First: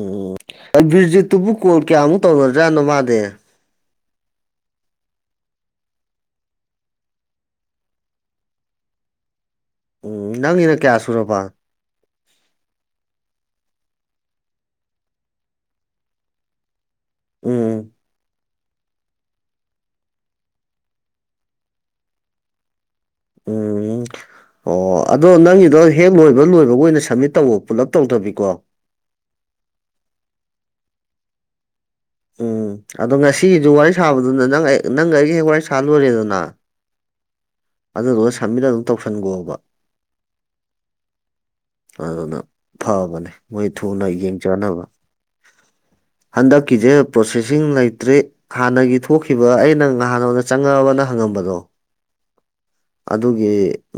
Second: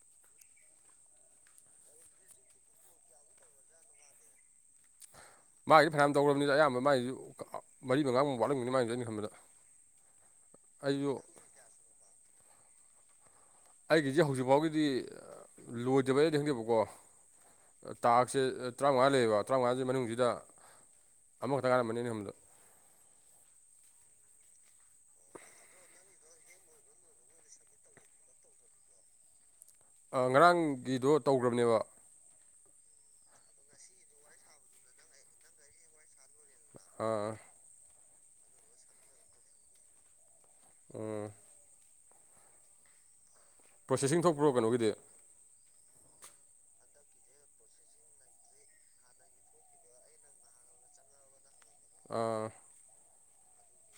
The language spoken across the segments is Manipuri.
ꯎꯝ ꯕꯤꯔꯖꯤꯠꯇꯨꯕꯨ ꯀꯣꯜ ꯀꯌꯥꯃꯨꯛ ꯇꯧꯔꯖꯥꯅꯣ ꯃꯥꯗ‌ꯦ ꯃꯥꯒꯤ ꯐꯅꯌꯥꯝ ꯇꯧꯔꯕꯅꯤꯅ ꯑꯌꯥꯝꯕ ꯃꯒꯤꯌꯨ ꯃꯔꯤ ꯃꯉꯥꯒꯨꯝꯕ ꯋꯥꯠꯂꯝꯅꯤ ꯃꯒꯤꯁꯨ ꯑꯩꯅ ꯈꯟꯕꯗ ꯎꯝ ꯅꯪꯒꯤꯅ ꯀꯌꯥ ꯑꯩꯁꯨ ꯁꯨꯔꯕ ꯑꯩꯒꯤꯁꯦ ꯍꯧꯖꯤꯛ ꯐꯥꯎꯒꯤꯗꯤ ꯂꯣꯏꯗꯕ ꯌꯥꯗꯤ ꯈꯪꯗꯦꯕꯀꯣ ꯎꯝ ꯇꯥꯛꯁꯦ ꯇꯔꯥꯃꯉꯥ ꯂꯩꯌꯦꯕ ꯇꯔꯥꯝꯉꯥꯥ ꯖ‌ꯦ ꯃꯅꯨꯡꯖꯤꯗ ꯑꯃꯈꯛꯇ ꯉꯥꯏꯔꯝꯃꯅꯤ ꯑꯅꯤ ꯑꯍꯨꯝ ꯖꯤꯗ ꯎꯝ ꯑꯣ ꯑꯗꯣ ꯅꯪꯒꯤꯗꯣ ꯍꯦꯛ ꯂꯣꯏꯕ ꯂꯣꯏꯕꯒ ꯑꯣꯏꯅ ꯁꯝꯃꯤꯠ ꯇꯧꯑ‌ꯣ ꯄꯨꯂꯞ ꯇꯧꯗꯕꯤꯀꯣ ꯑꯩ ꯉꯔꯥꯡꯒꯤꯗꯣ ꯇꯧꯒꯔꯝꯅꯦꯕ ꯎꯝ ꯑꯗꯣ ꯉꯁꯤꯒꯤꯁꯨ ꯋꯥꯔꯤ ꯁꯥꯕꯗꯨꯅ ꯅꯪ ꯅꯪꯒ ꯑꯩꯒ ꯍꯦꯛ ꯋꯥꯔꯤ ꯁꯥ ‌ꯂ‌ꯣꯏꯔꯦꯗꯅ ꯑꯥ ꯑꯗꯨꯗꯨꯒ ꯁꯃꯤꯠ ꯑꯗꯨꯝ ꯇꯧꯁꯟꯒ‌ꯣꯕ ꯎꯝ ꯑꯗꯨꯅ ꯐꯕꯅꯦ ꯃꯣꯏ ꯊꯨꯅ ꯄ꯭ꯔꯣꯁꯦꯁꯤꯡ ꯌꯦꯡ ꯊꯣꯛꯄ꯭ꯔꯣ ꯖꯅꯕ ꯀꯩꯅꯣꯒꯤꯗꯤ ꯍꯟꯗꯛꯀꯤꯁꯦ ꯄ꯭ꯔꯣꯁꯦꯁꯤꯡ ꯂꯩꯇ꯭ꯔꯤ ꯍꯥꯟꯅꯒꯤ ꯊꯣꯛꯈꯤꯕ ꯑꯩꯅ ꯅꯍꯥꯟ ꯅꯉꯣꯟꯗ ꯆꯪꯉꯛꯑꯕꯅ ꯍꯪꯉꯝꯕꯗꯣ ꯑꯥ ꯑꯗꯨꯒꯤ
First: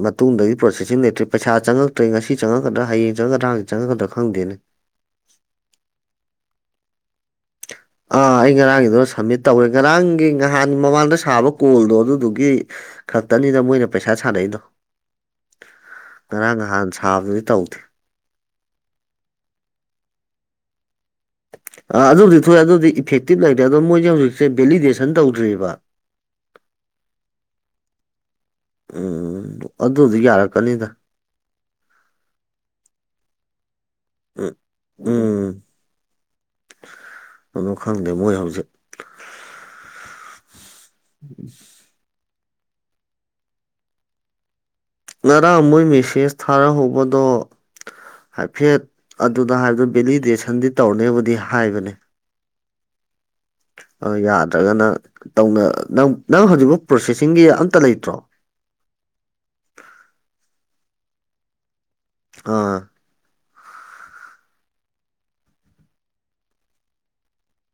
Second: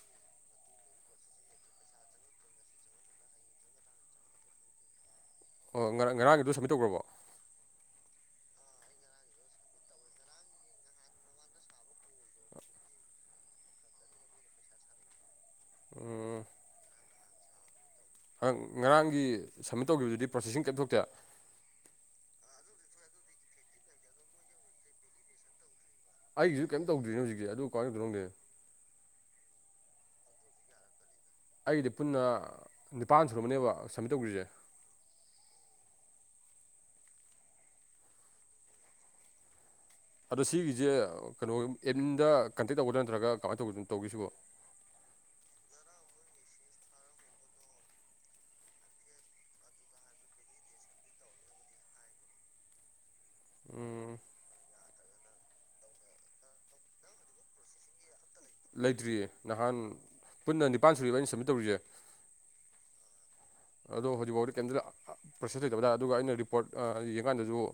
ꯃꯇꯨꯡꯗꯒꯤ ꯄ꯭ꯔꯣꯁꯦꯁꯤꯡ ꯂꯩꯇ꯭ꯦ ꯄꯩꯁꯥ ꯆꯪꯉꯛꯇ꯭ꯔꯦ ꯉꯁꯤ ꯆꯪꯉꯛꯀꯗ꯭ꯔꯥ ꯍꯌꯦꯡ ꯆꯪꯉꯒꯗ꯭ꯔꯥ ꯍ‍ꯦ ꯆꯪꯉꯛꯀꯗꯔꯥ ꯈꯪꯗꯦꯅꯦ ꯑꯣ ꯉꯔꯥꯡ ꯉꯔꯥꯡꯒꯤꯗꯣ ꯁꯃꯤꯠ ꯇꯧ꯭ꯔꯔꯕꯣ ꯑꯥ ꯑꯩ ꯉꯔꯥꯡꯒꯤꯗꯨ ꯁꯝꯃꯤꯠ ꯇꯧꯋꯦ ꯉꯔꯥꯡꯒꯤ ꯅꯍꯥꯟ ꯃꯃꯥꯡꯗ ꯁꯥꯕ ꯀꯣꯜꯗꯣ ꯑꯗꯨꯗꯨꯒꯤ ꯈꯛꯇꯅꯤꯗ ꯃꯣꯏꯅ ꯄꯩꯁꯥ ꯁꯥꯟꯅꯩꯗꯣ ꯎꯝ ꯉꯔꯥꯡ ꯅꯍꯥꯟ ꯁꯥꯕꯗꯨꯗꯤ ꯇꯧꯗꯦ ꯉꯔꯥꯡꯒꯤ ꯁꯝꯃꯤꯠ ꯇꯧꯈꯤꯕꯗꯨꯗꯤ ꯄ꯭ꯔꯣꯁꯦꯁꯤꯡ ꯀꯩꯝ ꯊꯣꯛꯇꯦ ꯑ ꯑꯗꯨꯕꯨꯗꯤ ꯊꯣꯛꯑꯦ ꯑꯗꯨꯗꯤ ꯏꯐꯦꯛꯇꯤꯞ ꯂꯩꯇ꯭ꯔꯦ ꯑꯗꯣ ꯃꯣꯏꯁꯦ ꯍꯧꯖꯤꯛꯁꯦ ꯚꯦꯂꯤꯗꯦꯁꯟ ꯇꯧꯗ꯭ꯔꯤꯕ ꯑꯩꯒꯤꯁꯨ ꯀꯩꯝ ꯇꯧꯗꯔꯤꯅꯦ ꯍꯧꯖꯤꯛꯁꯦ ꯑꯗꯨ ꯀꯥꯃꯥꯏ ꯇꯧꯗꯣꯏꯅꯣ ꯈꯪꯗꯦ ꯎꯝ ꯑꯗꯨꯗꯤ ꯌꯥꯔꯛꯀꯅꯤꯗ ꯑꯩꯒꯤꯗꯤ ꯄꯨꯟꯅ ꯅꯤꯄꯥꯟ ꯁꯨꯔꯝꯃꯅꯦꯕ ꯁꯝꯃꯤꯠ ꯇꯧꯒꯔꯤꯖꯦ ꯎꯝ ꯎꯝ ꯑꯗꯨ ꯈꯪꯗꯦ ꯃꯣꯏ ꯍꯧꯖꯤꯛ ꯑꯗꯣ ꯁꯤꯒꯤꯖꯦ ꯀꯩꯅꯣ ꯑꯦꯠꯃꯤꯟꯗ ꯀꯟꯇꯦꯛ ꯇꯧꯒꯗ꯭ꯔꯥ ꯅꯠꯇ꯭ꯔꯒ ꯀꯃꯥꯏꯅ ꯇꯧꯒꯅꯣ ꯇꯧꯒꯦꯁꯤꯕꯣ ꯉꯔꯥꯡ ꯃꯣꯏ ꯃꯦꯁꯦꯖ ꯊꯥꯔꯛꯍꯧꯕꯗꯣ ꯍꯥꯏꯐꯦꯠ ꯑꯗꯨꯗ ꯍꯥꯏꯕꯗꯨ ꯚꯦꯂꯤꯗꯦꯁꯟꯗꯤ ꯇꯧꯅꯦꯕꯨꯗꯤ ꯍꯥꯏꯕꯅꯤ ꯎꯝ ꯌꯥꯗ꯭ꯔꯒꯅ ꯇꯧꯅ ꯅꯪ-ꯅꯪ ꯍꯧꯖꯤꯛꯕꯨꯛ ꯄ꯭ꯔꯣꯁꯦꯁꯤꯡꯒꯤ ꯑꯝꯇ ꯂꯩꯇ꯭ꯔꯣ ꯂꯩꯇ꯭ꯔꯤꯌꯦ ꯅꯍꯥꯟ ꯄꯨꯟꯅ ꯅꯤꯄꯥꯟ ꯁꯨꯔꯤꯕ ꯑꯩꯅ ꯁꯝꯃꯤꯠ ꯇꯧꯔꯤꯖꯦ ꯑꯥ ꯑꯗꯣ ꯍꯧꯖꯤꯛꯕꯥꯎꯗꯤ ꯀꯩꯝꯇ ꯄꯔꫭꯁꯦꯁ ꯂꯩꯇꯕꯗ ꯑꯗꯨꯒ ꯑꯩꯅ ꯔꯤꯄꯣꯔꯠ ꯌꯦꯡꯀꯥꯟꯗꯖꯨ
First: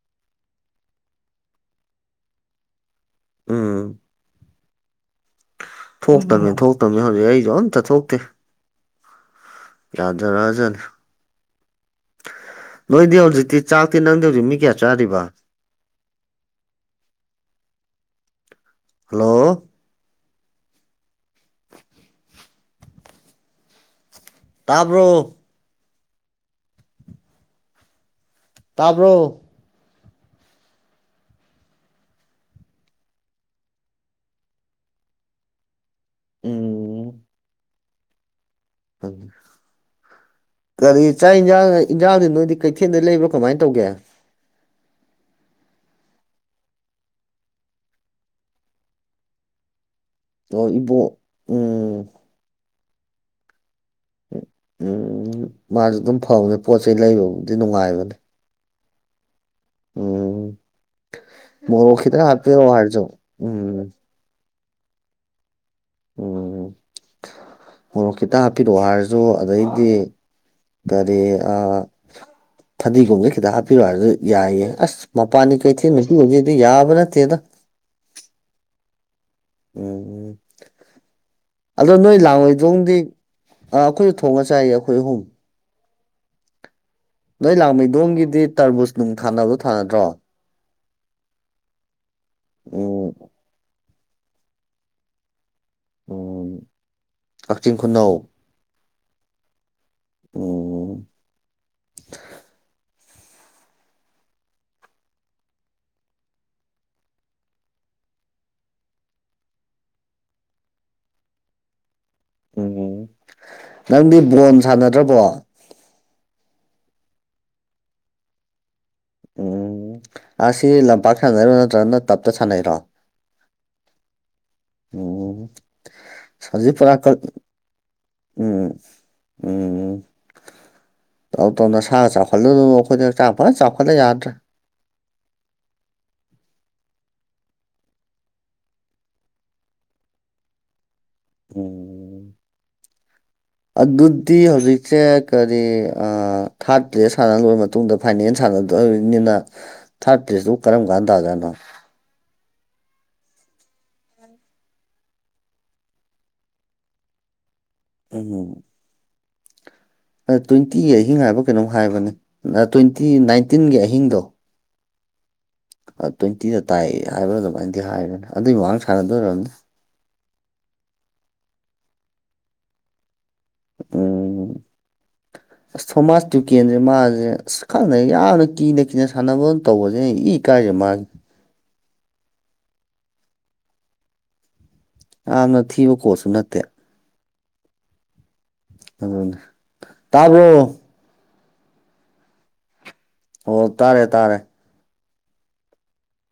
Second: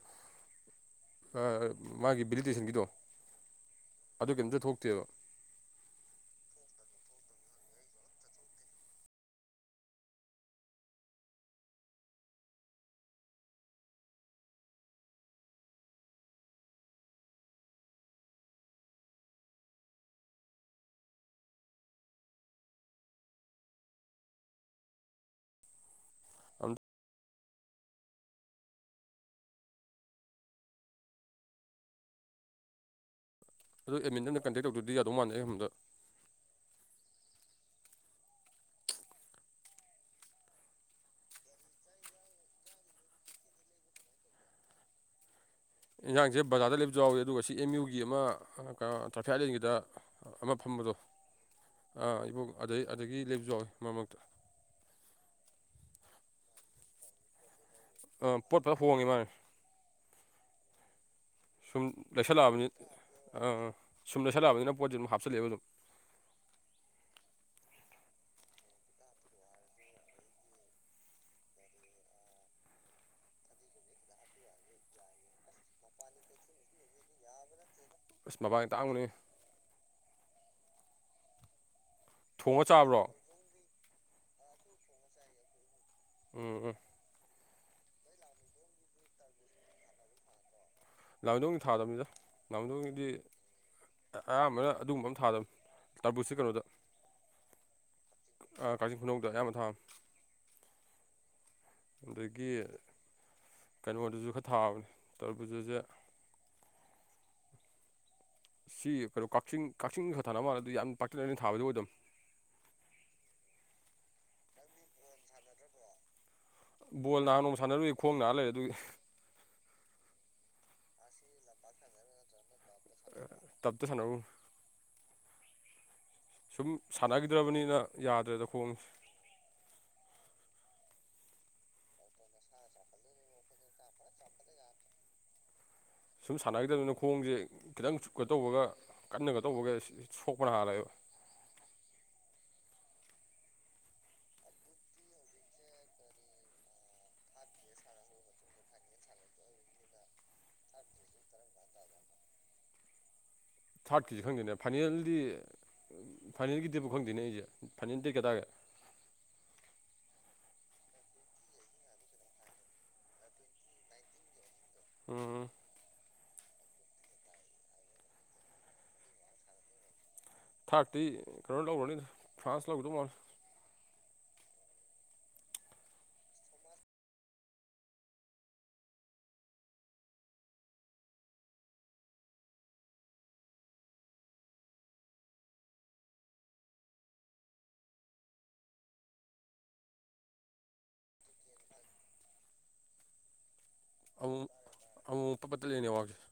ꯑꯥ ꯃꯥꯒꯤ ꯚꯦꯂꯤꯗꯦꯁꯟꯒꯤꯗꯣ ꯑꯗꯨ ꯀꯩꯝꯇ ꯊꯣꯛꯇꯦꯕ ꯊꯣꯛꯇꯃꯦ ꯊꯣꯛꯇꯝꯅꯦ ꯍꯧꯖꯤꯛ ꯑꯩꯁꯨ ꯑꯝꯇ ꯊꯣꯛꯇꯦ ꯌꯖꯥꯔꯛꯑꯖꯅꯤ ꯅꯣꯏꯗꯤ ꯍꯧꯖꯤꯛꯇꯤ ꯆꯥꯛꯇꯤ ꯅꯪꯗꯤ ꯍꯧꯖꯤꯛ ꯃꯤ ꯀꯌꯥ ꯆꯥꯔꯤꯕ ꯍꯜꯂꯣ ꯇꯥꯕ꯭ꯔꯣ ꯑꯝ ꯇꯥꯕ꯭ꯔꯣ ꯑꯗꯨ ꯑꯦꯠꯃꯤꯟꯗ ꯑꯃ ꯀꯟꯇꯦꯛ ꯇꯧꯗꯔ꯭ꯗꯤ ꯌꯥꯗꯧ ꯃꯥꯟꯗꯦ ꯑꯩꯅ ꯈꯟꯕꯗꯥ ꯎꯝ ꯎꯝ [unintelligible] ꯒꯥꯔꯤ ꯆꯥꯛ ꯌꯦꯟꯖꯥꯡ ꯏꯟꯖꯥꯡꯗꯤ ꯅꯣꯏꯗꯤ ꯀꯩꯊꯦꯜꯗꯩ ꯂꯩꯕ꯭ꯔꯣ ꯀꯃꯥꯏ ꯇꯧꯒꯦ ꯌꯦꯟꯖꯥꯡꯖꯦ ꯕꯖꯥꯔꯗꯩ ꯂꯩꯕꯖꯨ ꯌꯥꯎꯋꯦ ꯑꯗꯨꯒ ꯁꯤ ꯑꯦꯝ ꯌꯨꯒꯤ ꯑꯃ ꯀ ꯇ꯭ꯔꯥꯐꯤꯛ ꯑꯥꯏꯂꯦꯟꯒꯤꯗ ꯑꯃ ꯑꯣ ꯐꯝꯕꯗꯣꯥ ꯏꯕꯣꯛ ꯎꯝ ꯏꯕꯣꯛ ꯑꯗꯩ ꯑꯗꯒꯤ ꯂꯩꯕꯖꯨ ꯌꯥꯎꯋꯦ ꯃꯔꯛ-ꯃꯔꯛꯇ ꯎꯝ ꯃꯥꯁꯨ ꯑꯗꯨꯝ ꯐꯕꯅꯤ ꯄꯣꯠ ꯆꯩꯩ ꯂꯩꯕꯕꯨꯗꯤ ꯅꯨꯡꯉꯥꯏꯕꯅꯤ ꯄꯣꯠꯄ ꯍꯣꯡꯉꯤ ꯃꯥꯅꯤ ꯎꯝ ꯁꯨꯝ ꯃꯣꯔꫭꯛ ꯈꯤꯇ ꯂꯩꯁꯜꯂꯛꯑꯕꯅꯤ ꯍꯥꯞꯄꯤꯔꯛꯑꫭ ꯍꯥꯏꯔꯖꯨ ꯑꯥ ꯎꯝ ꯁꯨꯝ ꯂꯩꯁꯜꯂꯛꯕꯅꯤꯅ ꯄꯣꯠꯁꯦ ꯑꯗꯨꯝ ꯍꯥꯞꯆꯜꯂꯦꯕ ꯑꯗꯨꯝ ꯎꯝ ꯃꯣꯔꯣꯛ ꯈꯤꯇ ꯍꯥꯞꯄꯤꯔꯛꯑꯣ ꯍꯥꯏꯔꯖꯨ ꯑꯗꯩꯗꯤ ꯀꯔꯤ ꯐꯗꯤꯒꫭꯝꯖꯨ ꯈꯤꯇ ꯍꯥꯞꯄꯤꯔꯣ ꯍꯥꯏꯔꯖꯨ ꯌꯥꯏꯌꯦ ꯑꯁ ꯃꯄꯥꯟꯅꯤ ꯀꯩꯊꯦꯜ ꯅꯨꯄꯤ ꯍꯧꯖꯤꯛꯇꯤ ꯌꯥꯕ ꯅꯠꯇꯦꯗ ꯑꯁ ꯃꯄꯥꯟꯗꯤ ꯇꯥꯡꯕꯅꯤꯍꯦ ꯎꯝ-ꯎꯝ ꯑꯗꯨ ꯅꯣꯏ ꯊꯣꯡꯉ ꯂꯥꯡꯃꯩꯗꯣꯡꯗꯤ ꯆꯥꯕ꯭ꯔꯣ ꯑꯥ ꯑꯩꯈꯣꯏꯁꯨ ꯊꯣꯡꯉꯒ ꯆꯥꯏꯌꯦ ꯑꯩꯈꯣꯏ ꯑꯍꯨꯝ ꯎꯝ-ꯎꯝ ꯅꯣꯏ ꯂꯥꯡꯃꯩꯗꯣꯡꯒꯤꯗꯤ ꯇꯔꯕꯨꯖ ꯅꯨꯡ ꯊꯥꯅꯕꯗꯣ ꯊꯥꯅꯗ꯭ꯔꯣ ꯂꯥꯥꯡꯃꯩꯗꯣꯡꯒꯤ ꯊꯥꯗꯕꯅꯤꯗ ꯂꯥꯡꯃꯩꯗꯣꯡꯒꯤꯗꯤ ꯎꯝ ꯑꯌꯥꯝꯕꯅ ꯑꯗꯨꯒꯨꯝꯕ ꯑꯝ ꯊꯥꯗꯕꯅꯤ ꯇꯔꯕꯨꯁꯁꯦ ꯎꯝ ꯀꯛꯆꯤꯡ ꯈꯨꯅꯧ ꯑꯥ ꯀꯛꯆꯤꯡ ꯈꯨꯅꯧꯗ ꯑꯌꯥꯝꯕ ꯊꯥꯕ ꯎꯝ ꯑꯗꯒꯤ ꯀꯩꯅꯣꯗꯖꯨ ꯈꯔ ꯊꯥꯕꯅꯦ ꯇꯔꯕꯨꯖꯖꯦ ꯁꯤ ꯀꯩꯅꯣ ꯀꯛꯆꯤꯡ-ꯀꯛꯆꯤꯡ ꯈꯔ ꯊꯥꯅꯕ ꯃꯥꯜꯂꯤ ꯌꯥꯝ ꯄꯥꯛꯇꯛꯅꯅ ꯊꯥꯕꯗꯤ ꯑꯣꯏꯗꯝꯅꯦ ꯎꯝ ꯅꯪꯗꯤ ꯕꯣꯟ ꯁꯥꯟꯅꯗ꯭ꯔꯕꯣ ꯕꯣꯟ ꯅꯍꯥꯟ ꯅꯣꯡꯃ ꯁꯥꯟꯅꯔꯨꯏ ꯈꯣꯡ ꯅꯥ ꯂꯩꯔꯦ ꯑꯗꯨꯒꯤ ꯎꯝ ꯑꯁꯤ ꯂꯝꯄꯥꯛ ꯁꯥꯟꯅꯩꯔꯣ ꯅꯠꯇ꯭ꯔꯒ ꯅꫭꯏ ꯇꯞꯇ ꯁꯥꯟꯅꯩꯔꯣ ꯇꯞꯇ ꯁꯥꯅꯧꯔꯣ ꯑꯣ ꯁꯨꯝ ꯁꯥꯟꯅꯈꯤꯗ꯭ꯔꯕꯅꯤꯅ ꯌꯥꯗ꯭ꯔꯦꯗ ꯈꯣꯡꯁꯦ ꯎꯝ ꯎꯝ ꯇꯧ ꯇꯧꯅ ꯁꯥꯒ ꯆꯥꯎꯈꯠꯂꯨꯅꯨ ꯑꯩꯈꯣꯏꯗꯤ ꯍꯛꯆꯥꯡ ꯐꯖ ꯆꯥꯎꯈꯠꯂꯦ ꯌꯥꯗ꯭ꯔꯦ ꯁꯨꯝ ꯁꯥꯟꯅꯈꯤꯗꯕꯅꯤꯅ ꯈꯣꯡꯁꯦ ꯈꯤꯇꯪ ꯆꯨꯞꯀ ꯇꯧꯕꯒ ꯀꯟꯅꯒ ꯇꯧꯕꯒ ꯁꯣꯛꯄꯅ ꯍꯥꯜꯂꯦꯕ ꯎ ꯑꯗꯨꯗꯤ ꯍꯧꯖꯤꯛꯁꯦ ꯀꯔꯤ ꯑ ꯊꯥꯔꯠ ꯄ꯭ꯂꯦꯁ ꯁꯥꯟꯅ ꯂꯣꯏꯔꯕ ꯃꯇꯨꯡꯗ ꯐꯥꯏꯅꯦꯜ ꯁꯥꯟꯅꯗꯣꯢꯅꯤꯅ ꯊꯥꯔꯠ ꯄ꯭ꯂꯦꯖꯇꯨꯕꯣ ꯀꯔꯝ ꯀꯥꯟ ꯇꯥꯖꯥꯠꯅꯣ ꯊꯥꯔꯠꯀꯤꯁꯨ ꯈꯪꯗꯦꯅꯦ ꯐꯥꯏꯅꯦꯜꯗꯤ ꯐꯥꯏꯅꯦꯜꯒꯤꯗꯨꯕꯨꯛ ꯈꯪꯗꯦꯅꯦ ꯑꯩꯁꯦ ꯐꯥꯏꯅꯦꯜꯗꯤ ꯗꯦꯠ ꯀꯌꯥꯗ ꯇꯥꯒꯦ ꯎꯝ ꯇ꯭ꯋꯦꯟꯇꯤꯒꯤ ꯑꯍꯤꯡ ꯍꯥꯏꯕ꯭ꯔ ꯀꯩꯅꯣꯝ ꯍꯥꯏꯕꯅꯦ ꯇ꯭ꯋꯦꯟꯇꯤ ꯅꯥꯏꯟꯇꯤꯟꯒꯤ ꯑꯍꯤꯡꯗꯣ ꯎꯝ ꯇ꯭ꯋꯦꯟꯇꯤꯗ ꯇꯥꯏꯑ ꯍꯥꯏꯕ꯭ꯔꯣ ꯑꯗꯨꯃꯥꯏꯅꯗꯤ ꯍꯥꯏꯕꯅꯦ ꯑꯗꯨꯏ ꯃꯃꯥꯡ ꯁꯥꯟꯅꯗꯣꯏ ꯑꯣꯢꯔꯝꯅꯤ ꯊꯥꫪꯠꯇꯤ ꯀꯩꯅꯣ ꯂꯧꯒꯔꯅꯤꯗ ꯐ꯭ꯔꯥꯟꯁ ꯂꯧꯒꯗꯧ ꯃꯥꯜꯂꯦ ꯎꯝ ꯁꯣꯃꯥꯖ ꯇꯨꯀꯦꯟꯁꯦ ꯃꯥꯁꯦ ꯑꯁ ꯈꯪꯗꯦ ꯌꯥꯝꯅ ꯀꯤꯅ-ꯀꯤꯅ ꯁꯥꯟꯅꯕ ꯇꯧꯕꯁꯦ ꯏ ꯀꯥꯏꯁꯦ ꯃꯥꯁꯦ ꯌꯥꯝꯅ ꯊꯤꯕ ꯀꯣꯠꯁꯨ ꯅꯠꯇꯦ ꯑꯗꯨꯅꯦ ꯇꯥꯕꯔꯣ ꯑꯣ ꯇꯥꯔꯦ ꯇꯥꯔꯦ ꯑꯃꯨꯛ-ꯑꯃꯨꯛ ꯄꯠ-ꯄꯠ ꯇꯠꯂꯦ ꯅꯦꯇꯋꯥꫪꯛꯁꯦ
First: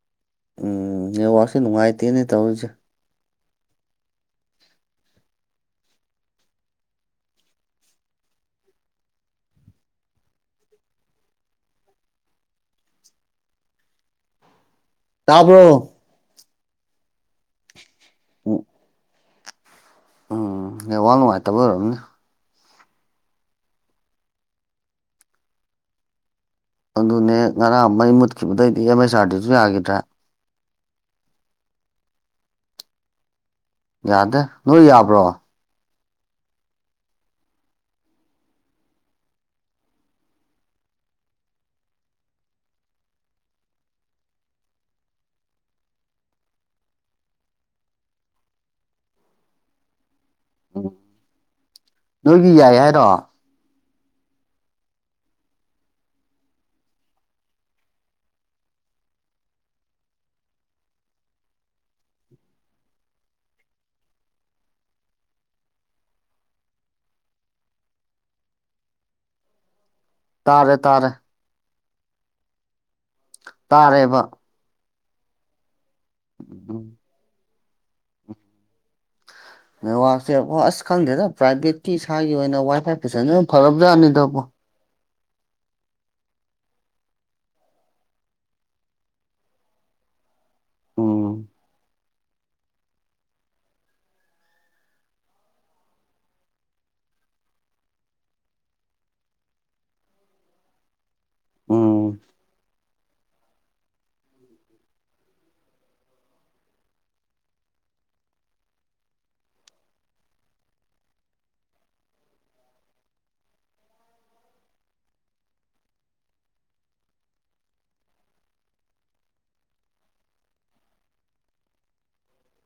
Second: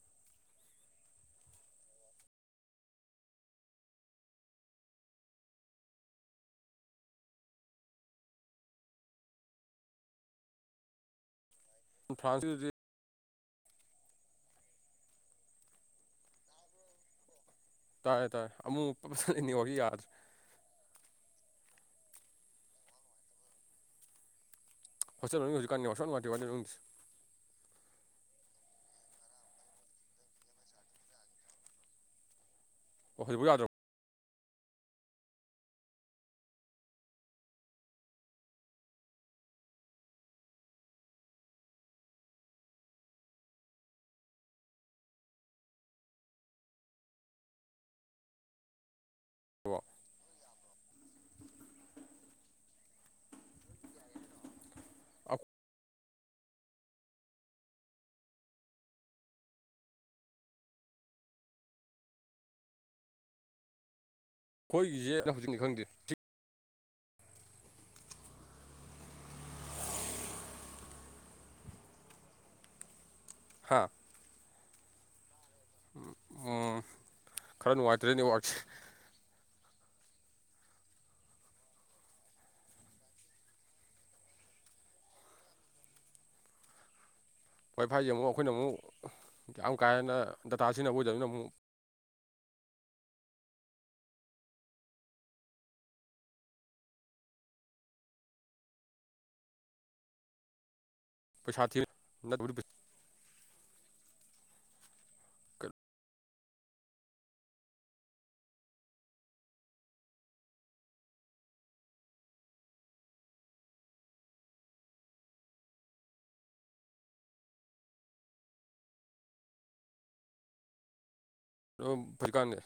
ꯎꯝ ꯅꯦꯡ ꯋꯥꯥꯛꯁꯦ ꯅꯨꯡꯉꯥꯏꯇꯦꯅꯦ ꯇꯧꯔꯤꯁꯦ ꯐ꯭ꯔꯥꯟ ꯇꯥꯕ꯭ꯔꯣ ꯇꯥꯔꯦ-ꯇꯥꯔꯦ ꯑꯃꯨꯛ-ꯃꯨꯛ ꯄꯠ-ꯄꯠ ꯇꯠꯂꯦ ꯅꯦꯠꯋꯥꫪꯛꯁꯦ ꯌꯥꯗ꯭ꯔꯦ ꯎꯝ ꯅꯦꯠꯋꯥꯛ ꯅꯨꯡꯉꯥꯏꯇꯕ ꯑꯣꯏꯔꯝꯅꯤ ꯍꯣꯁꯇꯦꯜ ꯃꯅꯨꯡ ꯍꯧꯖꯤꯛꯀꯥꯟ ꯅꯦꯠꯋꯥꯔꯛ ꯁꯨꯛꯅꯨꯡ ꯅꯨꯡꯉꯥꯏꯇꯦ ꯀꯃꯥꯏ ꯇꯧꯏꯅꯣ ꯈꯪꯗꯦ ꯑꯗꯨꯅꯦ ꯉꯔꯥꯡ ꯃꯩ ꯃꯨꯠꯈꯤꯕꯗꯩꯗꯤ ꯑꯦꯝ ꯑꯦꯁ ꯑꯥꯔꯗꯤꯁꯨ ꯌꯥꯈꯤꯗ꯭ꯔꯥ ꯍꯧꯖꯤꯛ ꯐꯥꯎ ꯌꯥꯗꯔꯣ ꯌꯥꯗꯦ ꯅꯣꯏ ꯌꯥꯕ꯭ꯔꯣ ꯎꯝ ꯅꯣꯏꯒꯤ ꯌꯥꯏ ꯍꯥꯏꯔꯣ ꯑꯩꯈꯣꯏꯒꯤꯁꯦ ꯍꯧꯖꯤꯛꯇꯤ ꯈꯪꯗꯦ ꯇꯥꯔꯦ ꯇꯥꯔꯦ ꯇꯥꯔꯦꯕ ꯎꯝ-ꯎꯝ ꯎꯝ ꯈꯔ ꯅꯨꯡꯉꯥꯏꯇ꯭ꯔꯦ ꯅꯦꯠꯋꯥꯛꯁꯦ ꯅꯦꯠꯋꯥꯛꯁꯦ ꯑꯁ ꯈꯪꯗꯦꯗ ꯄ꯭ꯔꯥꯏꯚꯦꯠꯀꯤ ꯏꯁꯥꯒꯤ ꯑꯣꯏꯅ ꯋꯥꯏ ꯐꯥꯏ ꯄꯁꯟ ꯐꯔꯕꯖꯥꯠꯅꯤꯗꯕꯣ ꯋꯥꯏ ꯐꯥꯏꯁꯦ ꯑꯃꯨꯛ ꯑꯩꯈꯣꯏꯅ ꯑꯃꯨꯛ ꯌꯥꯝ ꯀꯥ ꯍꯦꯟꯅ ꯗꯇꯥ ꯁꯤꯖꯤꯟꯅꯕ ꯑꯣꯏꯗꯕꯅꯤꯅ ꯎꯝ ꯑꯃꯨꯛ ꯄꯩꯁꯥꯊ ꯎꯝ ꯅ ꯎꯝ ꯑꯗꯨ ꯐꯨꯔꯤꯀꯥꯟꯅꯦ